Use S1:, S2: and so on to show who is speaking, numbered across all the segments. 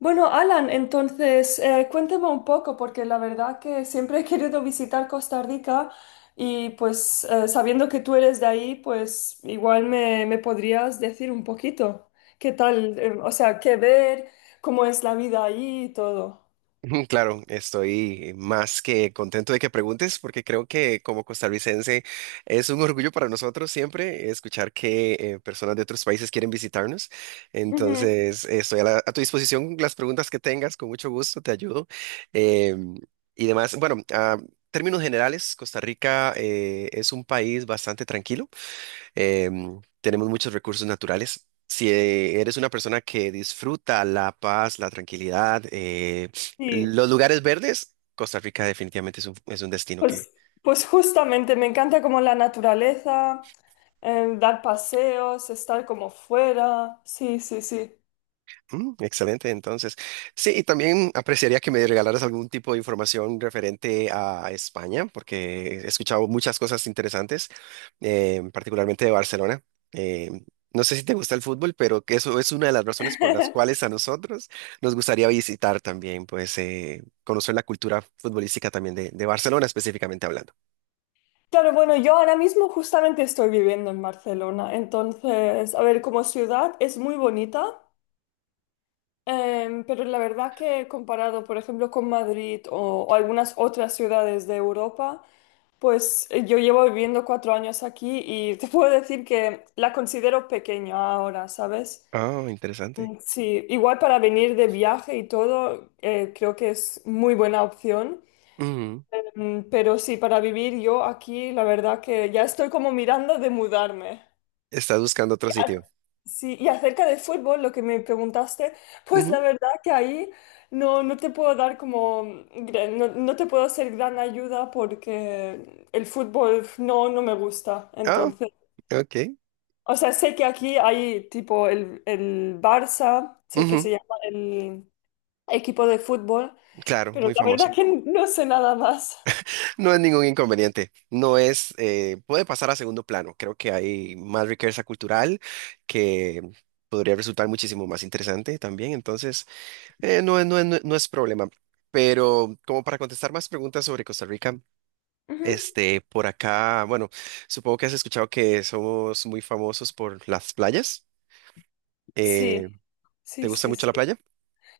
S1: Bueno, Alan, entonces cuéntame un poco, porque la verdad que siempre he querido visitar Costa Rica y pues sabiendo que tú eres de ahí, pues igual me podrías decir un poquito qué tal, o sea, qué ver, cómo es la vida ahí y todo.
S2: Claro, estoy más que contento de que preguntes porque creo que como costarricense es un orgullo para nosotros siempre escuchar que personas de otros países quieren visitarnos.
S1: Ujú.
S2: Entonces, estoy a tu disposición las preguntas que tengas, con mucho gusto te ayudo. Em, y demás, bueno, a términos generales, Costa Rica es un país bastante tranquilo. Tenemos muchos recursos naturales. Si eres una persona que disfruta la paz, la tranquilidad,
S1: Sí,
S2: los lugares verdes, Costa Rica definitivamente es un destino.
S1: pues, pues justamente me encanta como la naturaleza, dar paseos, estar como fuera, sí, sí, sí.
S2: Mm, excelente, entonces. Sí, y también apreciaría que me regalaras algún tipo de información referente a España, porque he escuchado muchas cosas interesantes, particularmente de Barcelona. Eh, no sé si te gusta el fútbol, pero que eso es una de las razones por las cuales a nosotros nos gustaría visitar también, pues conocer la cultura futbolística también de Barcelona específicamente hablando.
S1: Claro, bueno, yo ahora mismo justamente estoy viviendo en Barcelona, entonces, a ver, como ciudad es muy bonita, pero la verdad que comparado, por ejemplo, con Madrid o algunas otras ciudades de Europa, pues yo llevo viviendo 4 años aquí y te puedo decir que la considero pequeña ahora, ¿sabes?
S2: Ah, interesante.
S1: Mm. Sí, igual para venir de viaje y todo, creo que es muy buena opción.
S2: Ujú.
S1: Mm. Pero sí, para vivir yo aquí, la verdad que ya estoy como mirando de mudarme.
S2: Estás buscando otro
S1: A-
S2: sitio.
S1: Sí, y acerca del fútbol, lo que me preguntaste, pues la
S2: Ujú.
S1: verdad que ahí no, no te puedo dar como, gran- no, no te puedo ser gran ayuda porque el fútbol no, no me gusta.
S2: Ah,
S1: Entonces,
S2: ok.
S1: o sea, sé que aquí hay tipo el Barça, sé que
S2: Ujú.
S1: se llama el equipo de fútbol,
S2: Claro,
S1: pero
S2: muy
S1: la verdad
S2: famoso.
S1: que no sé nada más.
S2: No es ningún inconveniente, no es, puede pasar a segundo plano. Creo que hay más riqueza cultural que podría resultar muchísimo más interesante también, entonces no es problema. Pero como para contestar más preguntas sobre Costa Rica,
S1: Ujú.
S2: este, por acá, bueno, supongo que has escuchado que somos muy famosos por las playas. Eh,
S1: Sí,
S2: ¿Te
S1: sí,
S2: gusta
S1: sí,
S2: mucho
S1: sí.
S2: la playa?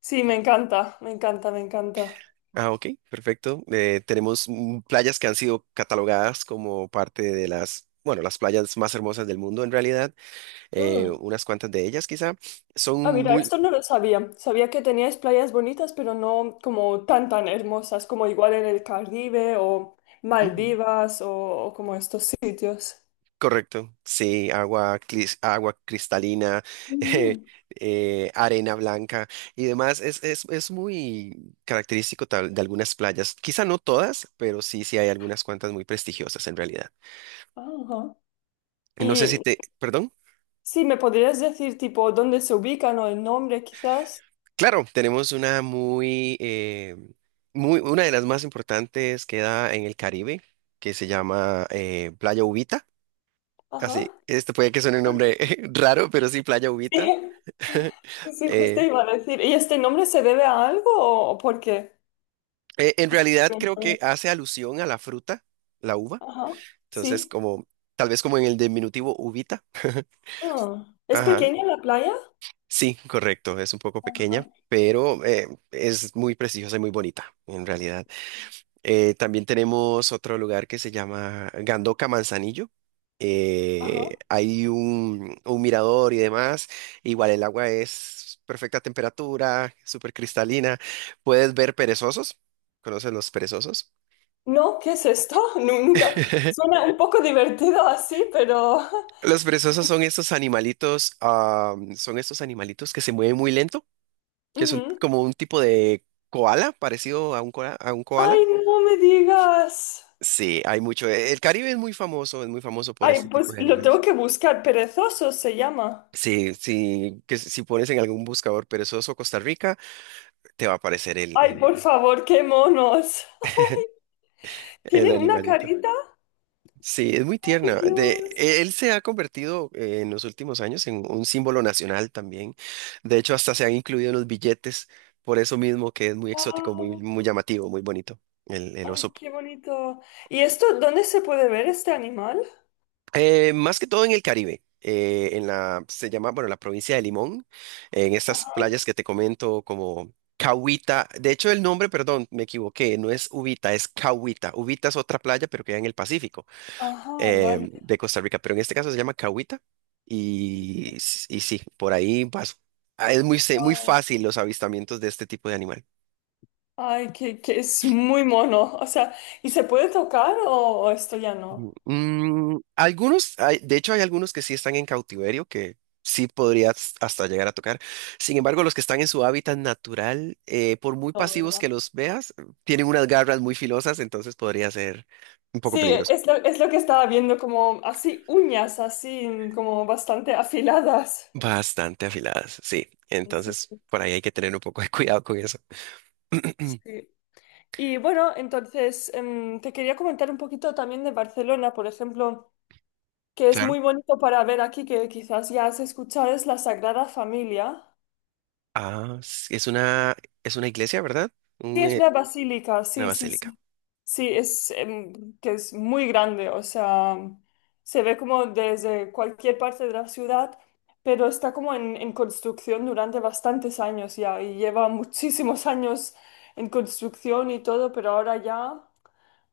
S1: Sí, me encanta, me encanta, me encanta.
S2: Ah, ok, perfecto. Tenemos mm, playas que han sido catalogadas como parte de las, bueno, las playas más hermosas del mundo en realidad,
S1: Mm.
S2: unas cuantas de ellas quizá,
S1: Ah,
S2: son
S1: mira,
S2: muy...
S1: esto no lo sabía. Sabía que teníais playas bonitas, pero no como tan tan hermosas, como igual en el Caribe o
S2: Ujú.
S1: Maldivas o como estos sitios.
S2: Correcto, sí, agua cristalina, eh,
S1: Ujú.
S2: arena blanca y demás. Es muy característico de algunas playas, quizá no todas, pero sí, sí hay algunas cuantas muy prestigiosas en realidad.
S1: Ajá.
S2: No sé si
S1: Y
S2: te, perdón.
S1: sí, ¿me podrías decir tipo dónde se ubican o el nombre quizás?
S2: Claro, tenemos una muy, una de las más importantes que da en el Caribe, que se llama Playa Ubita.
S1: Ajá.
S2: Así, este puede que suene un nombre raro, pero sí, Playa Ubita.
S1: Sí, sí, justo
S2: Eh,
S1: iba a decir. ¿Y este nombre se debe a algo o por qué?
S2: en
S1: O
S2: realidad creo que
S1: simplemente-
S2: hace alusión a la fruta, la uva.
S1: Ajá.
S2: Entonces,
S1: Sí.
S2: como, tal vez como en el diminutivo ubita.
S1: Ah. ¿Es
S2: Ajá.
S1: pequeña la playa?
S2: Sí, correcto, es un poco pequeña,
S1: Ajá.
S2: pero es muy preciosa y muy bonita, en realidad. También tenemos otro lugar que se llama Gandoca Manzanillo.
S1: Ajá.
S2: Hay un mirador y demás. Igual el agua es perfecta temperatura, súper cristalina. Puedes ver perezosos. ¿Conocen los perezosos?
S1: No, ¿qué es esto? Nu- Nunca. Suena un poco divertido así, pero...
S2: Los perezosos son estos animalitos, ah, son estos animalitos que se mueven muy lento, que son
S1: Ujú.
S2: como un tipo de koala, parecido a un koala, a un koala.
S1: Ay, no me digas.
S2: Sí, hay mucho. El Caribe es muy famoso por este
S1: Ay,
S2: tipo
S1: pues
S2: de
S1: lo tengo
S2: animales.
S1: que buscar. Perezosos se llama.
S2: Sí, sí, que si pones en algún buscador perezoso Costa Rica, te va a aparecer
S1: Ay, por favor, qué monos. Ay,
S2: el
S1: tienen una
S2: animalito.
S1: carita.
S2: Sí, es muy
S1: Ay,
S2: tierna.
S1: Dios.
S2: Él se ha convertido en los últimos años en un símbolo nacional también. De hecho, hasta se han incluido en los billetes, por eso mismo que es muy exótico, muy,
S1: Wow.
S2: muy llamativo, muy bonito, el
S1: Ay,
S2: oso.
S1: qué bonito. ¿Y esto, dónde se puede ver este animal?
S2: Más que todo en el Caribe, se llama, bueno, la provincia de Limón, en estas
S1: Ajá.
S2: playas que te comento como Cahuita, de hecho el nombre, perdón, me equivoqué, no es Ubita, es Cahuita, Ubita es otra playa, pero queda en el Pacífico
S1: Ajá, vale.
S2: de Costa Rica, pero en este caso se llama Cahuita y sí, por ahí vas, ah, muy
S1: Wow.
S2: fácil los avistamientos de este tipo de animales.
S1: Ay, que es muy mono. O sea, ¿y se puede tocar o esto ya no?
S2: Mm, algunos, de hecho hay algunos que sí están en cautiverio, que sí podrías hasta llegar a tocar. Sin embargo, los que están en su hábitat natural, por muy
S1: No,
S2: pasivos que
S1: ¿verdad?
S2: los veas, tienen unas garras muy filosas, entonces podría ser un poco
S1: Sí,
S2: peligroso.
S1: es lo que estaba viendo, como así uñas, así como bastante afiladas.
S2: Bastante afiladas, sí.
S1: Sí, sí,
S2: Entonces,
S1: sí.
S2: por ahí hay que tener un poco de cuidado con eso.
S1: Sí. Y bueno, entonces te quería comentar un poquito también de Barcelona, por ejemplo, que es
S2: Claro.
S1: muy bonito para ver aquí, que quizás ya has escuchado, es la Sagrada Familia.
S2: Ah, s- es una, es una iglesia, ¿verdad?
S1: Sí,
S2: Un,
S1: es
S2: eh,
S1: una basílica,
S2: una
S1: sí, sí,
S2: basílica.
S1: sí. Sí, es que es muy grande, o sea, se ve como desde cualquier parte de la ciudad, pero está como en construcción durante bastantes años ya y lleva muchísimos años en construcción y todo, pero ahora ya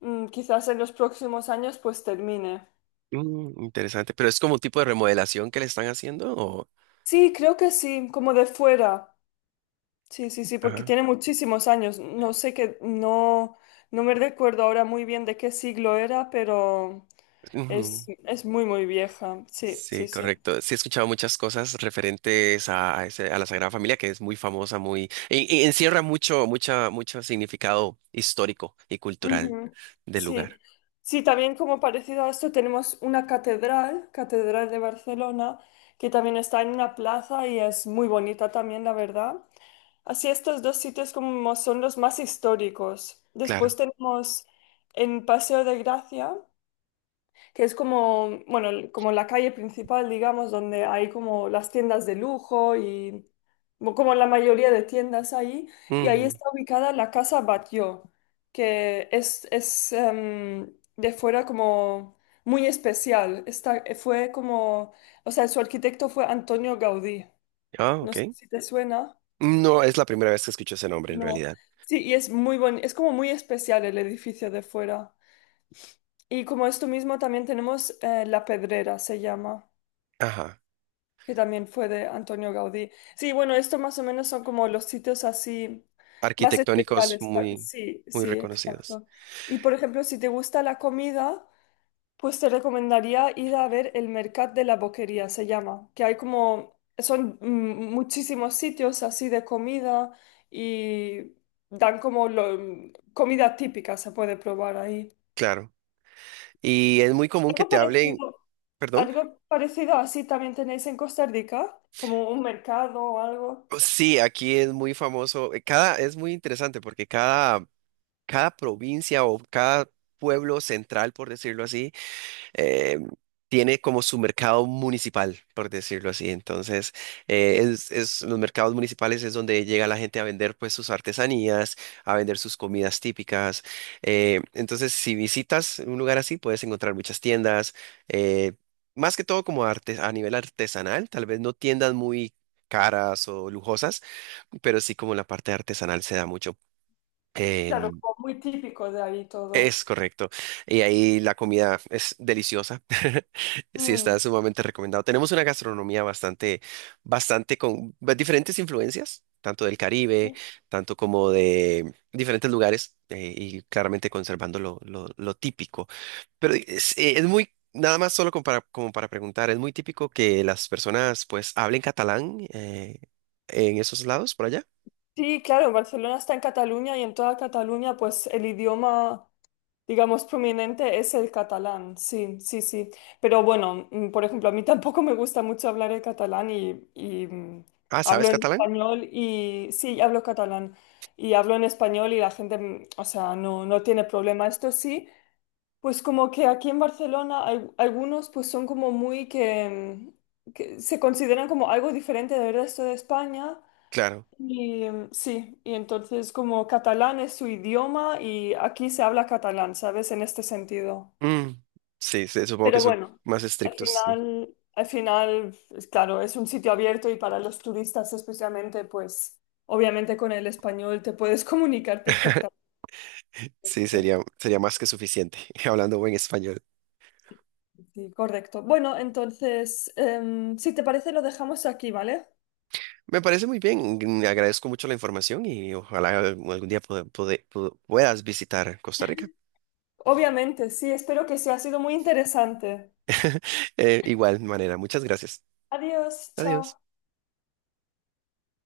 S1: mm, quizás en los próximos años pues termine.
S2: Mm, interesante. Pero es como un tipo de remodelación que le están haciendo, o...
S1: Sí, creo que sí, como de fuera. Sí, sí, sí, porque
S2: Ajá.
S1: tiene muchísimos años. No sé qué, no, no me recuerdo ahora muy bien de qué siglo era, pero es muy, muy vieja. Sí,
S2: Sí,
S1: sí, sí.
S2: correcto. Sí, he escuchado muchas cosas referentes a, a la Sagrada Familia, que es muy famosa, muy, encierra mucho, mucho significado histórico y cultural
S1: Ujú.
S2: del
S1: Sí.
S2: lugar.
S1: Sí, también como parecido a esto tenemos una catedral, Catedral de Barcelona, que también está en una plaza y es muy bonita también, la verdad. Así estos dos sitios como son los más históricos. Después
S2: Claro.
S1: tenemos en Paseo de Gracia. Que es como, bueno, como la calle principal, digamos, donde hay como las tiendas de lujo y mo- como la mayoría de tiendas ahí, y ahí
S2: Ujú.
S1: está ubicada la Casa Batlló, que es de fuera como muy especial. Está, fue como, o sea, su arquitecto fue Antonio Gaudí.
S2: Ah,
S1: No
S2: ok.
S1: sé si te suena.
S2: No es la primera vez que escucho ese nombre en
S1: No.
S2: realidad.
S1: Sí, y es muy bonito, es como muy especial el edificio de fuera. Y como esto mismo también tenemos La Pedrera, se llama.
S2: Ajá.
S1: Que también fue de Antonio Gaudí. Sí, bueno, esto más o menos son como los sitios así más
S2: Arquitectónicos
S1: especiales. Ah.
S2: muy,
S1: Sí,
S2: muy
S1: sí,
S2: reconocidos.
S1: exacto. Y por ejemplo, si te gusta la comida, pues te recomendaría ir a ver el Mercat de la Boquería, se llama, que hay como, son mm, muchísimos sitios así de comida y dan como lo- comida típica, se puede probar ahí.
S2: Claro. Y es muy común que
S1: Algo
S2: te hablen,
S1: parecido,
S2: perdón.
S1: algo parecido así también tenéis en Costa Rica, como un mercado o algo.
S2: Sí, aquí es muy famoso. Cada, es muy interesante porque cada provincia o cada pueblo central, por decirlo así, eh, tiene como su mercado municipal, por decirlo así. Entonces, los mercados municipales es donde llega la gente a vender pues sus artesanías, a vender sus comidas típicas. Entonces, si visitas un lugar así, puedes encontrar muchas tiendas, eh, más que todo como arte, a nivel artesanal, tal vez no tiendas muy caras o lujosas, pero sí como la parte artesanal se da mucho.
S1: Claro,
S2: em,
S1: como muy típico de ahí todo.
S2: es correcto. Y ahí la comida es deliciosa. Sí, está
S1: Mm.
S2: sumamente recomendado. Tenemos una gastronomía bastante, diferentes influencias, tanto del Caribe, tanto como de diferentes lugares, y claramente conservando lo típico. Pero es muy, nada más solo como para preguntar, es muy típico que las personas pues hablen catalán en esos lados, por allá.
S1: Sí, claro, Barcelona está en Cataluña y en toda Cataluña, pues el idioma, digamos, prominente es el catalán. Sí, sí, sí. Pero bueno, mm, por ejemplo, a mí tampoco me gusta mucho hablar el catalán y, mm,
S2: Ah, ¿sabes
S1: hablo en
S2: catalán?
S1: español y sí, hablo catalán y hablo en español y la gente, mm, o sea, no, no tiene problema. Esto sí. Pues como que aquí en Barcelona al- algunos pues son como muy que, mm, que se consideran como algo diferente del resto de España
S2: Claro.
S1: y mm, sí, y entonces como catalán es su idioma y aquí se habla catalán, ¿sabes? En este sentido.
S2: Mm, sí, sí, supongo que
S1: Pero
S2: son
S1: bueno,
S2: más estrictos.
S1: al final, es claro, es un sitio abierto y para los turistas especialmente, pues obviamente con el español te puedes comunicar perfectamente.
S2: Sí, sería, sería más que suficiente, hablando buen español.
S1: Sí, correcto. Bueno, entonces, si te parece, lo dejamos aquí, ¿vale?
S2: Me parece muy bien, mm, agradezco mucho la información y ojalá algún día puedas visitar Costa Rica.
S1: Obviamente, sí, espero que sí, ha sido muy interesante.
S2: Igual manera, muchas gracias.
S1: Adiós, chao.
S2: Adiós.